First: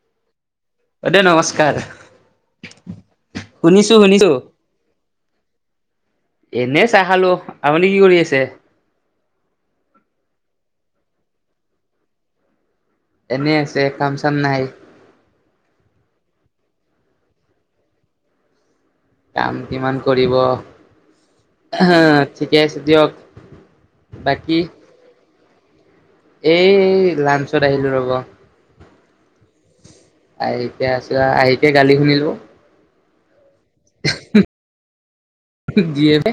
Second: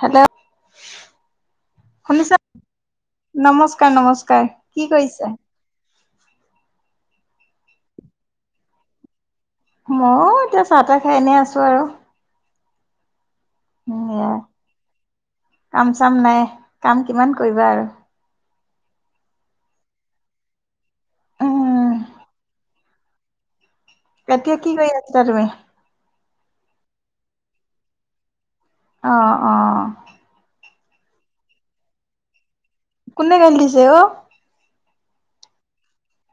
Hello, বাইদেউ নমস্কাৰ। শুনিছা নমস্কাৰ শুনিছো শুনিছো -নমস্কাৰ কি কৰিছে? এনে চাহ খালো আপুনি কি কৰি আছে? মই এতিয়া চাহ- তাহ খাই এনে আছো আৰু। এনে আছে কাম চাম [unintelligible] নাই কাম-চাম নায় কাম কিমান কৰিবা আৰু। কাম কিমান কৰিব উম [unintelligible] ঠিকে আছে দিয়ক এতিয়া কি কৰি আছিলা তুমি? এ' লানঞ্চত আহিলো ৰ'ব। অ', - অ', আহিকে আছো আ আহিকে গালি শুনিলো। কোনে গালি দিছে অহ? দিয়ে নে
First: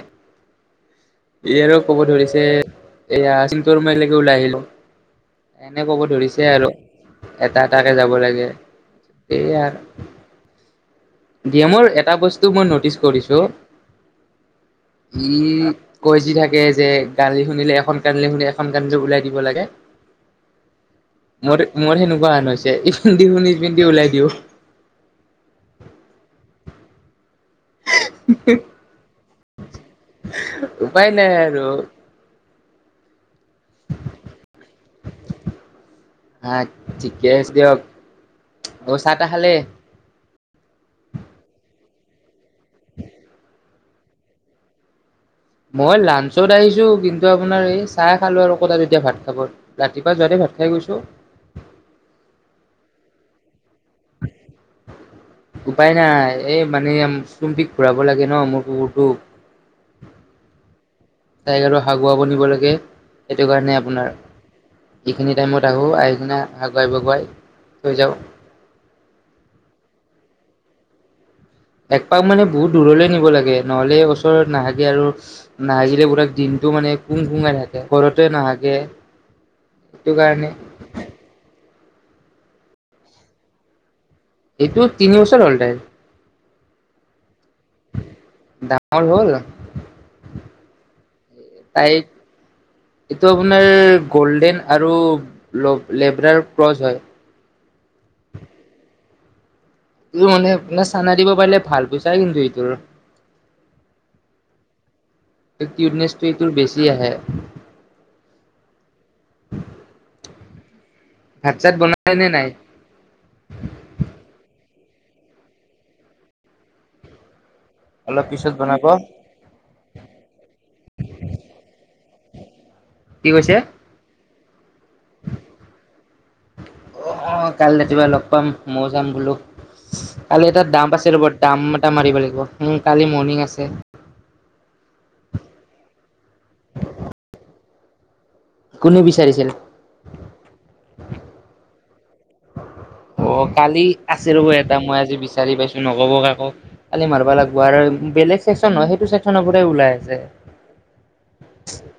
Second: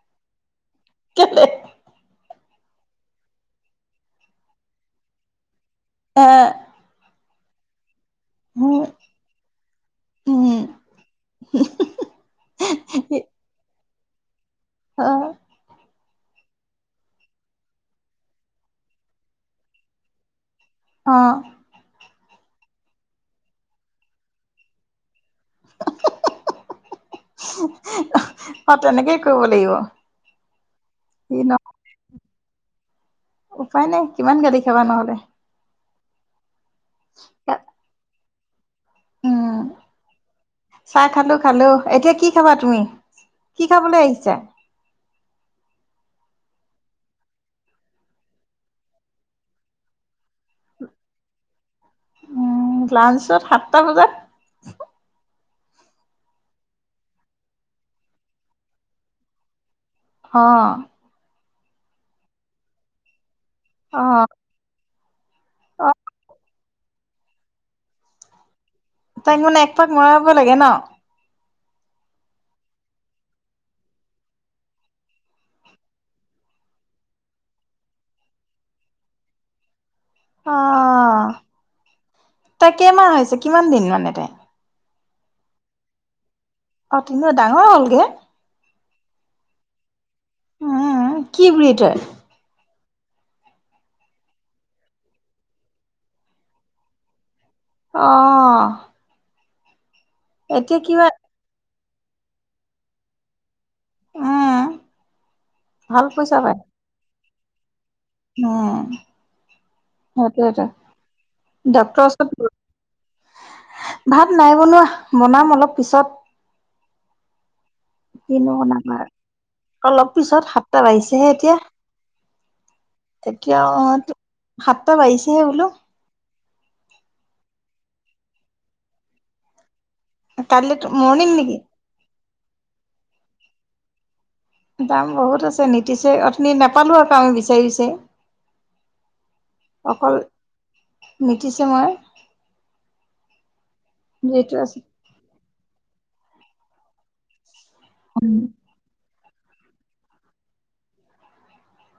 কেলে ই আৰু কব ধৰিছে যে এয়া চিনটো আৰু মই এনেকে ওলাই আহিলো এনে কব এ ধৰিছে আৰু এটা -এটাকে যাব লাগে উম সেই আৰ উম ডিমঅৰ এটা বস্তু মই নটিচ কৰিছো অ ই কৈ যি থাকে যে গালি শুনিলে এখন কানলে শুনি এখন কানেদি ওলাই দিব লাগে অ [unintelligible] সেনেকুৱা হেনে হৈছে ইফালদিশুনি ইপিনদি ওলাই দিওঁ। অহ, তেনেকেই কৰিব লাগিব। উপায় নাই সি ন আৰু উপায় নাই কিমান গালি খাবা নহলে হ ঠিকে আছে দিয়ক অ চাহ তাহ উম খালে চাহ খালো খালো এতিয়া কি খাবা তুমি কি খাবলৈ আহিছা মই লাঞ্চত আহিছো কিন্তু আপোনাৰ এই চাহ খালো আৰু ক তাত এতিয়া ভাত খাব ৰাতিপুৱা যোৱাতে ভাত খাই গৈছো উম, লাঞ্চত সাতটা বজাত উপায় নাই এই মানে চুম্পিক ঘূৰাব লাগে ন মোৰ কুকুৰটো অ াইগাটো হাগুৱা বনিব লাগে সেইটো কাৰণে আপোনাৰ অ', যিখিনি টাইমত আহোঁ অ', আহ সিখিনি হগুৱাই বগুৱাই থৈ যাওঁ তাইক মানে এক পাক মৰাব লাগে ন একপাক মানে বহুত দূৰলে নিব লাগে নহ'লে ওচৰত নাহাগে আৰু নাহাগিলে বোৰাাক দিন টো মানে কুং কুঙাই থাকে ঘৰতে নাহাকে অ ত কেইমাহ হৈছে কিমান দিন মানে ত এইটো তিনি বছৰ হল্টাই অ নে ডাঙৰ হ'লগে ডাঙৰ হ'ল হ কি বুলি কলি তাই তাইক এইটো আপোনাৰ গল্ডেন আৰু লেব্ৰাৰ ক্ৰচ হয় আহ তোৰ মানে আপাৰ চানা দিব পাৰিলে ভাল পইছা কিন্তু এইটোৰ উম, ভাল কিউটনেচটো পইচা এইটো পায় বেছি আহে উম ভাত চাত ডাক্তৰৰ বনালে নে নাই ওচৰত ভাত নাই বনোৱা বনাম অলপ পিছত অলপ পিছত কিনো বনাব আমাৰ অলপ পিছত সাতটাত বাঢ়িছেহে এতিয়া কি কৈছে এতিয়া অ আহ সাতটা বাঢ়িছেহে বোলো অ আহ কাই ৰাতিপুৱা লগ পাম মইও যাম বোলো কালি এটা কাইলৈ দাম আছে ৰ'ব মৰ্ণিং নেকি? দাম এটা মাৰিব লাগিব উ কালি মৰ্ণিং আছে দাম বহুত আছে নীতিছে অথনি নাপালো আকৌ আমি [unintelligible] কোনে বিচাৰিছিল মিতিছে মই অ কালি আছে ৰ'ব এটা মই আজি বিচাৰি পাইছো নগব আাকৌ কালি মাৰিবা লাগিব বেলেগ উম চেক্চন ন সেইটো চেকশ্যনৰ পৰা ওলাই আছে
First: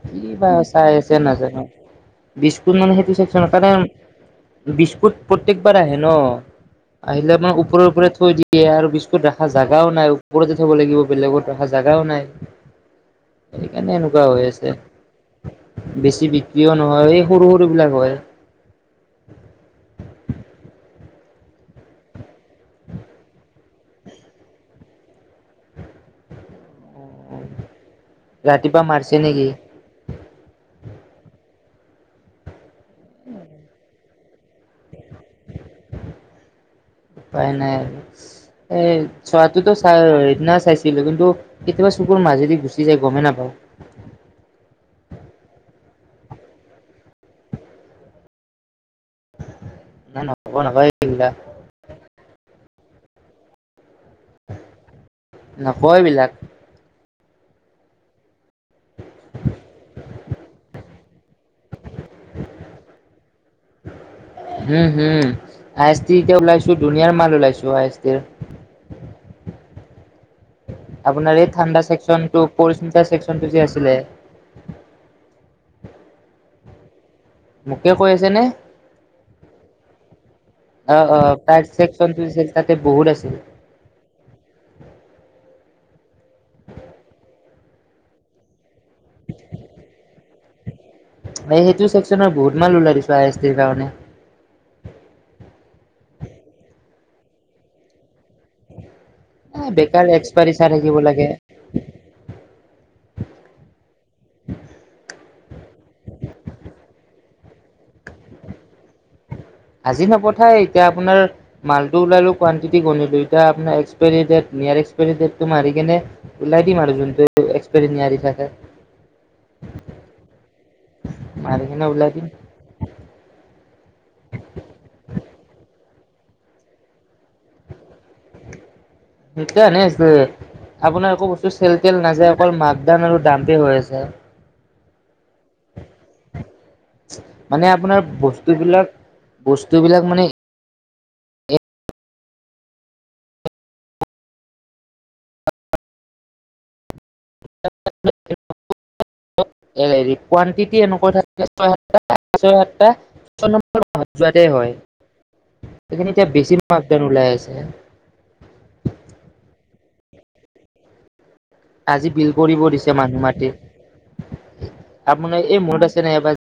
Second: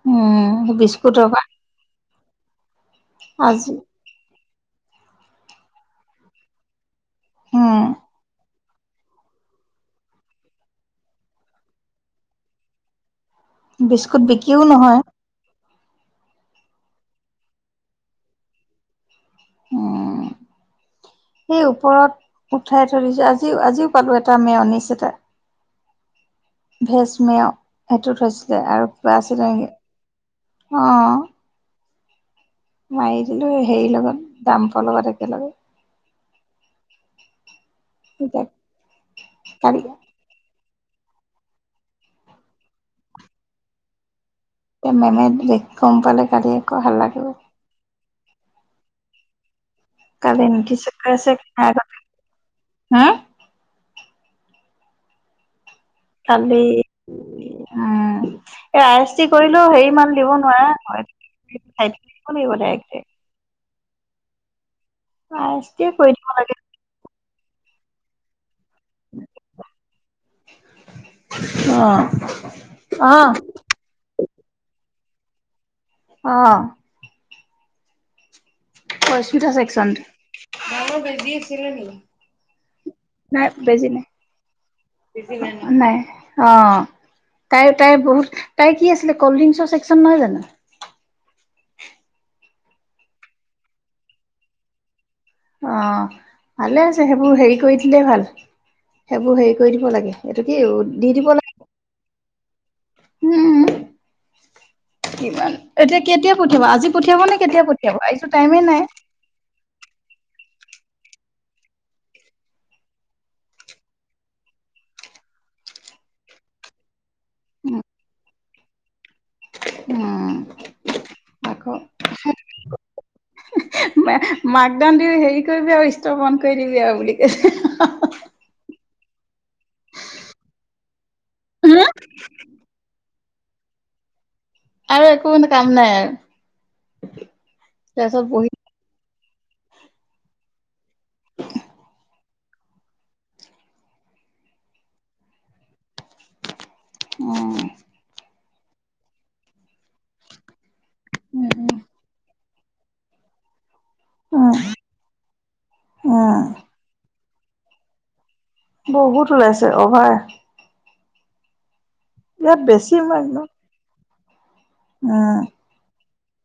কি বা চাই আছে বিস্কুটৰ পৰা নাজানো বি ত মানে সেইটো চেক আজি কাৰণ বিস্কুট প্ৰত্যেকবাৰ আহে ন এলে মান উম উপৰৰ পৰা থৈ দিয় স আৰু বিস্কুত ৰাখা জাগাও নাই ওপৰতে থব লাগিব বেলেগত ৰাখা জাগাও নাই এই কেনে বিস্কুট এনেকুৱা হৈ বিক্ৰীও আছে নহয় বেছি বিক্ৰীও নহয় এই সৰু সৰু বিলাক হয় উম সেই ওপৰত উঠাই থই দিছো আজি আজিও পালো এটা মাইয়নিছেছে এটা ভেজমেয় সেইটোত থৈছিলে ৰাতিপুৱা আৰু মাৰিছে কিবা নেকি আছিলে নেকি অ মাৰি দিলো হেৰিৰ লগত ডামফৰ লগত একেলগে উপ উপাই নাই এতিয়া আৰু এ চোৱাটোতো কালি চাই সেইদিনা চাইছ কিন্তু কেতিয়াবা চকুৰ মাজেদি গুচি যায় গমেই নাপাও এ মেমে ব গম পালে গালি একো ভাল লাগে [inaudible] কাল নকয় নেকি চ নকয় কৈছে এইবিলাক হ নকয়বিলাক এ আই এছ টি কৰিলেও হেৰি মান দিব নোৱাৰা চাই থাকিব লাগিব direct direct um home I টিয়ে এছ কৰি টি দিব লাগে ওলাইছো ধুনীয়াাৰ মাল ওলাইছো আই এছ টিৰ [inaudible] আপোনাৰ এই অ ঠাণ্ডা ছেকছনটো পৰীস্মিতা অ ছেকছনটো যে আছিলে? অঁ। মোকে কৈ আছেনে? পৰীস্মিতা ছেকছনটো? অ নাই অ বেজি তাৰ আছিলে চেকচনটো আছিল তাতে নেকি বহুত আছিল নাই বেজি নাই নাই। অঁ। তাই তাই বহুত তাই কি আছিলে কল্ড ড্ৰিংকছৰ ছেকছন নহয় জানো? এই সেইটো চেকচনৰ বহুত মাল ওলাই দিছা আই এছ টিৰ কাৰণে অ ভালে আছে সেইবোৰ হেৰি কৰি দিলেই ভাল। সেইবোৰ হেৰি এ কৰি দিব বেকাৰ লাগে এইটো এক্সপায়াৰী কি চাই থাকিব দি দিব লাগে। উম [unintelligible] কিমান এতিয়া কেতিয়া পঠিয়াবা আজি পঠিয়াব নে কেতিয়া পঠিয়াব এইটো টাইমে নাই আজি নপঠায় এতিয়া আপোনাৰ মালটো ওলালো কোৱান্তিতি গণিলো, এতিয়া আপোনাৰ এক্সপাইৰী ডেট নিয় এক্সপাইৰী দেটটো মাৰি কেনে ওলাই দিম আৰু যোনটো এক্সপাইৰী নিয়াৰি থাকে উম ম দেখ আকৌ ন উলাদন মাক দান দিও হেৰি কৰিবি আৰু ষ্টৰ বন্ধ কৰি দিবি আৰু বুলি কৈছে এতিয়া এনেই আছো এ আপোনাৰ একো বস্তু চেল তেল নাযায় অকল মাকডান আৰু দামতে হৈ আছে আৰু একো মানে কাম নাই আৰু? মানে আপোনাৰ তাৰপিছত বহি বস্তু বিলাক বস্তু বিলাক মানে- উম। [unintelligible] হেৰি কোৱানটিটি এনেক থাকে ছয় সাত ছয় সাত ছয় যোৱা হয় সেই এতিয়া উম বেছি আদান ওলাই আছে বহুত ওলাইছে অভাই আজি বিল কৰিব দিছে মই মানুহ একদম মাতি উম আপোনাৰ এই মূৰত আছে নাই এবাৰ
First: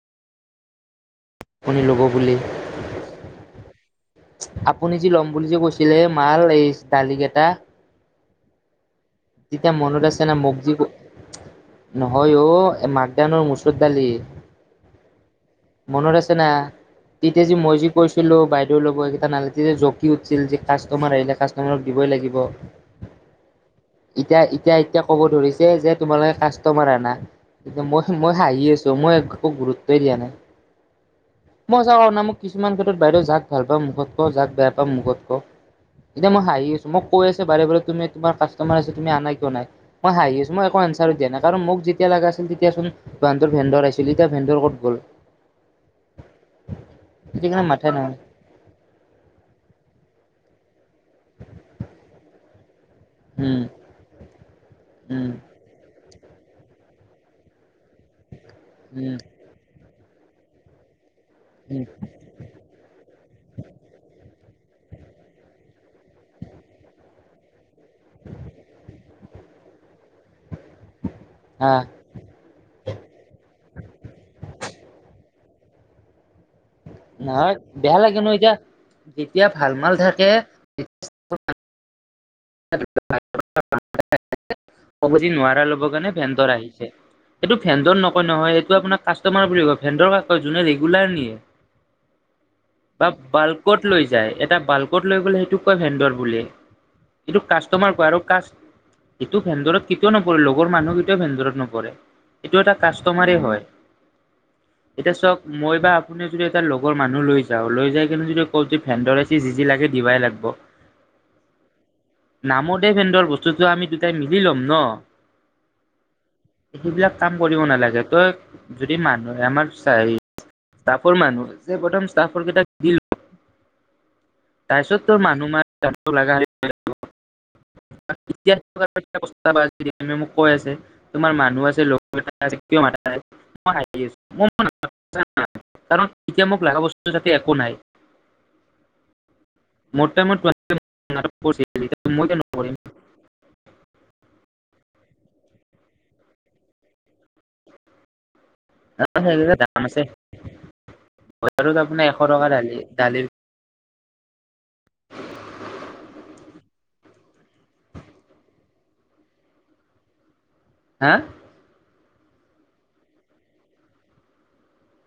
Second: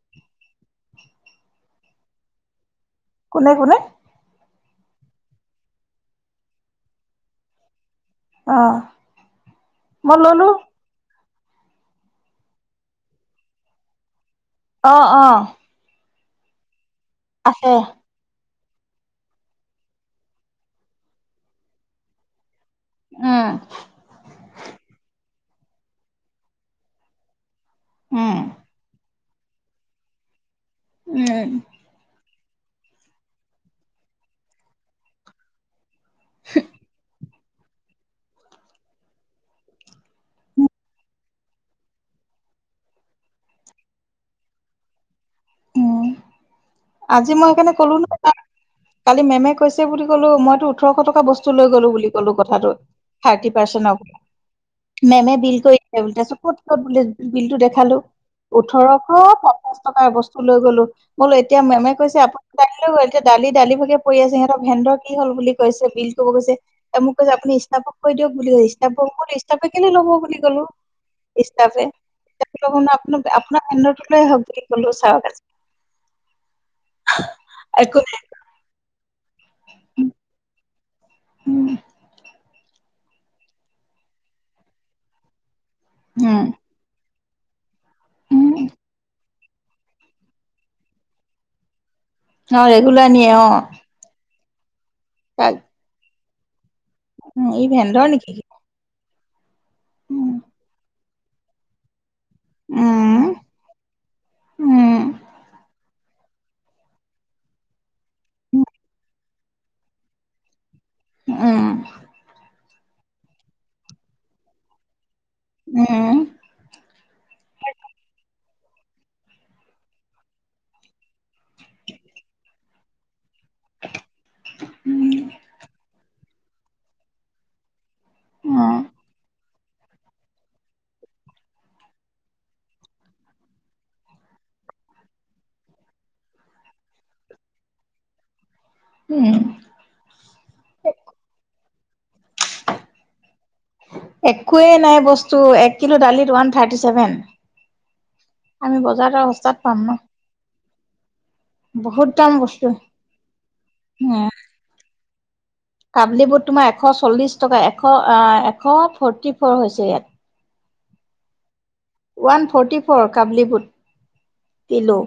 পনীৰ ল'ব বুলি কোনে কোনে? আপুনি যি ল'ম বুলি যে কৈছিলে মাল এই দালি কেইটা অ তেতিয়া মনত মই আছেনে ললো মগজি নহয় অ মাকদানৰ মুচুৰ দালি। আহ আহ মনত আছে না তেতিয়া যি মই যি কৈছিলো বাই লগ কেইটা নাল যে জকি উঠিছিল যে কাষ্টমাৰ আহিলে কাষ্টমাৰক দিবই লাগিব উম। এতিয়া এতিয়া এতিয়া ক'ব ধৰিছে যে তোমালোকে কাষ্টমাৰ আনা এতিয়া মই মই উম হাঁহি আছো মই খুব গুৰুত্বই দিয়া নাই উম মই সচাই কোৱা মোক। কিছুমান ক্ষেত্ৰত বাইদেউ যাক ভাল পাওঁ মুখত কওঁ, যাক বেয়া পাওঁ মুখত কওঁ, এতিয়া মই হাঁহি আছো মই কৈ আছো বাৰে বাৰে তুমি তোমাৰ কাছ তোমাৰ তুমি আনা কিয় নাই মই হাঁহি আছো মই এক আনচাৰ দিয়া নাই কাৰণ মোক যেতিয়া লগা আছিল তেতিয়া ভেন্দৰ আহিছিলি যে ভেন্দৰ ক'ত গ'ল উম আজি মই সেইকাৰণে মাথাই কলো নামাৰিলো ন কালি মেমে কৈছে বুলি কলো মইটো ওঠৰশ টকা বস্তু লৈ গ'লো বুলি ক'লো কথাটো। থাৰ্টি উম পাৰ্চেট উম মেমে বিল কৰি ক'ত ক'ত বুলি বিল টো দেখালো, উম ওঠৰশ পঞ্চাছ টকাৰ বস্তু লৈ গলোঁ ব'ল এতিয়া উম মেমে কৈছে আপুনি [unintelligible] গ'ল এতিয়া দালি দালি ভাগে পৰি আছে সিহঁত [unintelligible] ভেন্দৰ কি হল বুলি কৈছে বিল কব কৈছে, মোক কৈছে আপুনি ষ্টাফক কৈ দিয়ক বুলি কৈছে ষ্টাফক [unintelligible] তাৰ পা কিনি ল'ব বুলি ক'লো। আহ ষ্টাফে, [unintelligible] আপোনাৰ ভেণ্ডৰ টোলৈ আহক বুলি কলো চাওক। নহয় বেয়া একো লাগে নাই ন এতিয়া যেতিয়া ভাল মাল থাকে উম [unintelligible] [unintelligible] কবি নোৱাৰা ল'ব কাৰণে উম ভেণ্ডৰ আহিছে। এইটো ভেণ্ডৰ নকয় উম নহয় এইটো আপোনাৰ কাষ্টমাৰ বুলি কয়, ভেণ্ডৰ কাক কয় যোনে ৰেগুলাৰ নিয়ে। অ ৰেগুলাৰ বা নিয়ে অ বাল্কত লৈ যায় এটা বাল্কত লৈ গ'লে তাক সেইটোক কয় ভেন্দৰ বুলি। এইটো উম, ই কাষ্টমাৰ কোৱা ভেন্দৰ আৰু নেকি? কাষ্ট এইটো ভেন্দৰত কেতিয়াও উম, নপৰে লগৰ মানুহ কেতিয়াও ভেন্দৰত নপৰে। এইটো এটা উম, কাষ্টমাৰে হয়। উম, এতিয়া চক মই বা আপুনি যদি এটা লগৰ মানুহ লৈ যাওঁ লৈ যাই কিনে যদি কওঁ যে ভেণ্ডৰ আইছি যি যি লাগে দিবাই লাগব। উম। নামত হে ভেন্দৰ, বস্তুটো আমি দুটাই মিলি ল'ম ন। উম, সিবিলাক কাম কৰিব নালাগে, তই যদি মানুহ আমাৰ চা হেৰি ষ্টাফৰ মানুহ এ প্ৰথম ষ্টাফৰ কেটাক দি ল তাৰপিছত তোৰ মানুহ [unintelligible] [unintelligible] মোক কৈ আছে তোমাৰ মানুহ আছে [unintelligible] কাৰণ এতিয়া মোক লাগা বস্তু তাতে একো নাই। উম, মোৰ‌ টাইমত [unintelligible] মই কিয় নকৰিম। একোৱেই নাই বস্তু এক কিলো দালিত ওৱান থাৰ্টি ছেভেন। আমি বজাৰত আৰু সস্তাত দাম পাম ন? আছে বজাৰত বহুত আপোনাৰ এশ দাম টকা বস্তু দালি দালিৰ উম। কাবলি বুট তোমাৰ এশ চল্লিছ টকা, এশ আ এশ ফৰটি ফৰ হৈছে ইয়াত। হা? ওৱান ফ'ৰ্টি ফ'ৰ কাবলী বুট কিলো।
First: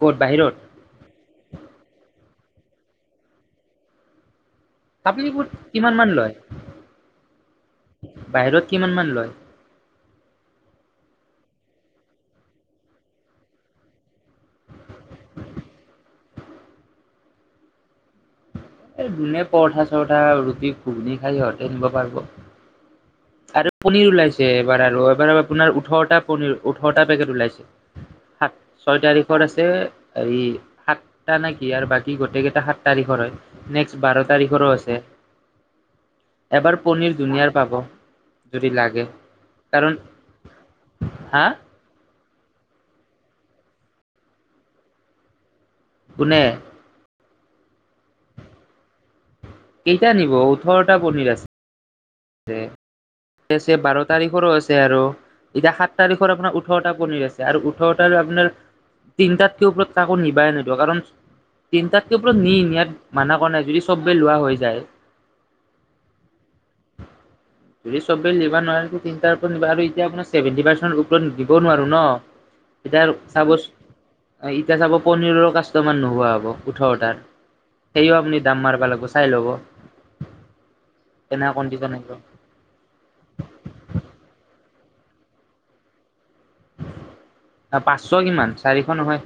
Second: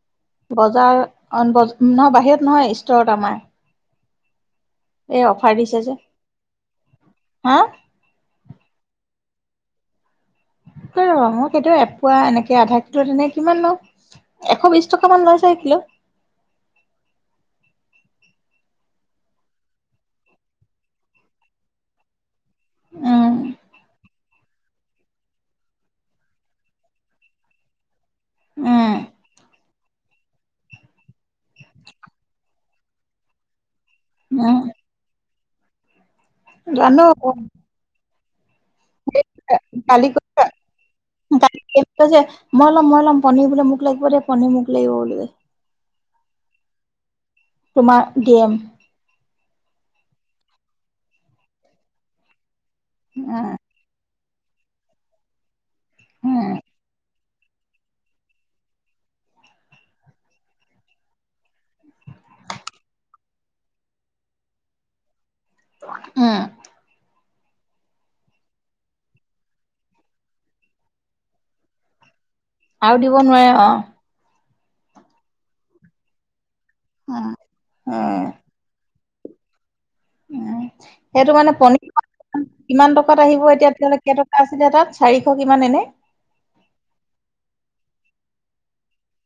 ক'ত বাহিৰত বজাৰ অন বজ নহয় বাহিৰত নহয়, ষ্টৰত আমাৰ। এই কাবলি বুট অফাৰ দিছে যে। কিমান মান লয়? হা, বাহিৰত কিমান মান লয়? ৰ মই কেতিয়া এপোৱো এনেকে আধা কিলো তেনে কিমান লওঁ এশ বিছ টকা মান লয় চাগে কিলো! [inaudible] এতে দুনিয়াৰ পৰঠা চৰঠা ৰুটি ঘুগুনি খাই সিহঁতে নিব পাৰব। উম আৰু পনীৰ ওলাইছে এইবাৰ আৰু এইবাৰ [unintelligible] আপোনাৰ ওঠৰতা পনীৰ, ওঠৰতা পেকেট ওলাইছে। সাত উম ছয় তাৰিখত আছে। এই সাতটা নেকি আৰু বাকী গোটেই কেইটা সাত তাৰিখৰ হয়। নেক্সট বাৰ উম তাৰিখৰো আছে। এবাৰ জানো পনীৰ দুনীয়াৰ পাব। যদি লাগে [unintelligible] কাৰণ হা মই লম, মই লম পনীৰ বোলে মোক লাগিব দেই পনীৰ মোক লাগিব বুলি কোনে? তোমাৰ দি এম। কেতিয়া নিব ওঠৰটা পনিৰ আছে। উম [unintelligible] বাৰ' তাৰিখৰো আছে আৰু, এতিয়া সাত তাৰিখৰ উম আপোনাৰ ওঠৰটা পনীৰ আছে। আৰু ওঠৰতাৰ আপোনাৰ তিনটাতকে ওপৰত কাকো নিবাই নেদো কাৰণ তিনটাততো ওপৰত ইয়াত মানা কৰা নাই যদি চবে লোৱা হৈ যায়। উম [inaudible] যদি চবে নিবা নোৱাৰে টো তিনটা ওপৰত নিবা আৰু এতিয়া আপোনাৰ ছেবেণ্টি পাৰ্চেন গ্ৰুপ লন দিব নোৱাৰো ন'। আৰু এতিয়া দিব নোৱাৰে চাব অ',। এতিয়া চাব পনীৰৰ কাষ্টমাৰ নোহোৱা হ'ব ওঠৰটাৰ উম সেইও উম আপুনি দাম মাৰব লাগব চাই ল'ব। [unintelligible] সেইটো কেনে কাৰনে কণ্ডিচন পনীৰ আহিব [unintelligible] কিমান টকাত আহিব এতিয়া কেইটকা আছিলে তাত? চাৰিশ কিমান এনে? পাঁচশ কিমান চাৰিশ নহয়।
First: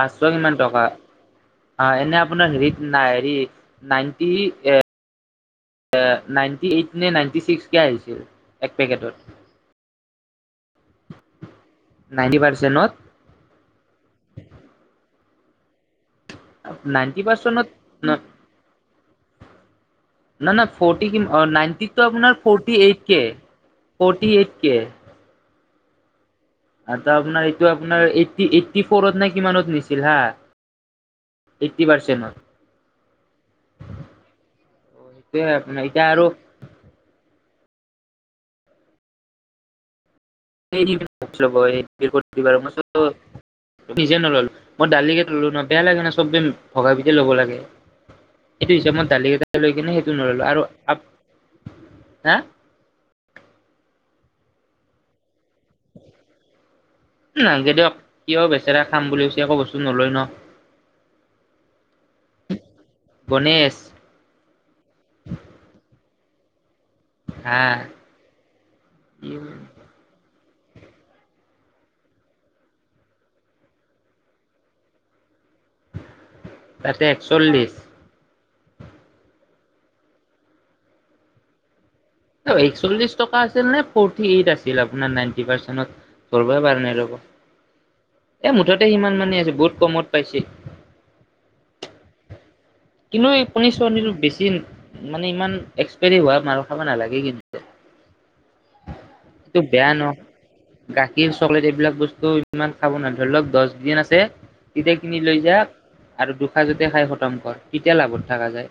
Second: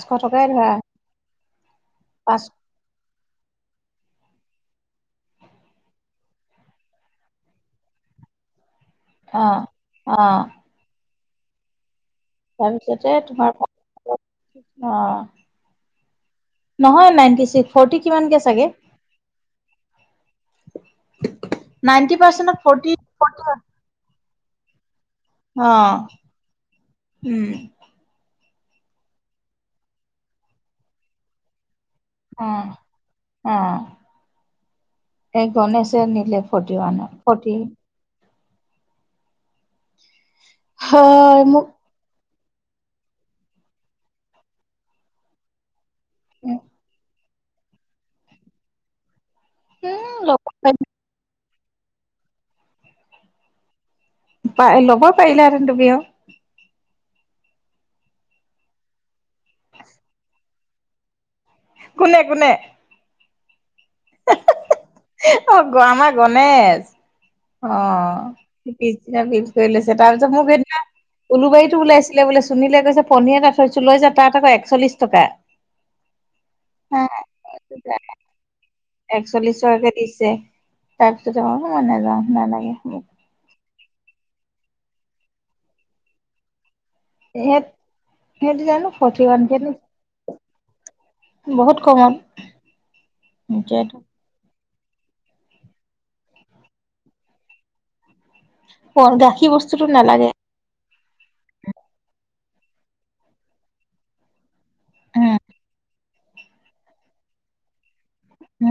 পাঁচশ টকাই কিমান ধৰা টকা আ এনে পাঁচ আপোনাৰ হেৰিত নাই হেৰি নাইন্তি এ নাইণ্টি এইট নে, নাইণ্টি ছিক্সকে আহিছিল এক পেকেটত। অহ নাইনটি পাৰ্চেন্টত তাৰপিছতে তোমাৰ [unintelligible] অহ নহয় নাইনটি নাইণ্টি পাৰ্চেন্টত ছিক্স, ফৰটি কিমানকে চাগে? ন -ন ফৰটি নাইনটিতটো নাইনটি আপোনাৰ পাৰ্চেন্টত ফৰতি ফৰ্টি এইত কে -ফৰতি এইত কে অহ আতা আপোনাৰ এইটো আপোনাৰ এই এইট্টি ফ'ৰত না কিমানত নিছিল হা পাৰ্চেন্টত অহ -অহ সেইটোয়ে এই আপোনাৰ এতিয়া গণেশে আৰু নিলে ফৰটি ওৱানত। ফৰটি [unintelligible] হয় [unintelligible] মোক মই নিজে নললো মই দালিকেই ললো ন'বেয়া লাগে না [unintelligible] লৈ কিনে সেইটো নললো ল'ব আৰু আ -হা পাই ল'ব পাৰিলা হেতেন তুমি অ',। নাংগে দিয়ক ইয় বেচেৰা খাম বুলি কৈছে একো বস্তু নলয় ন '। কোনে - কোনে? গণেশ। অহ, গড আমাৰ গণেশ। হা অহ, পিছদিনা পিছ কৰি লৈছে তাৰপিছত মোক উলুবাৰীতো ওলাইছিলে বোলে চুনীলে কৈছে পনীৰ এটা থৈছো লৈ যা তাত আকৌ একচল্লিশ টকা। তাতে একচল্লিশ হা একচল্লিশ টকাকে দিছে তাৰপিছতে আমাৰ [unintelligible] নেযাওঁ। একচল্লিশ টকা আছিল নে ফৌৰতি এইত আছিল আপোনাৰ নাইনতি পাৰ্চেন্টেত ধৰনাই পাৰা সেত নাই। এ সেইটো জানো মুঠতে সিমান ফৰ্টি ওৱান মানে আছে কে বহুত কমত পাইচি। বহুত কমত। কিন্তু এই [unintelligible] বেছিন মানে ইমান এক্সপাইৰী হোৱা মাল খাব নালাগে কিন্তু দে। গাখীৰ এইটো বস্তুটো বেয়া ন নালাগে গাখীৰ চকলেট এইবিলাক বস্তু ইমান খাব নোৱাৰ ধৰি লওক দছ দিন আছে তেতিয়া কিনি লৈ উম যাক আৰু দুখাজতে খাই খতম - তংকৰ এতিয়া লাভত থাকা যায়।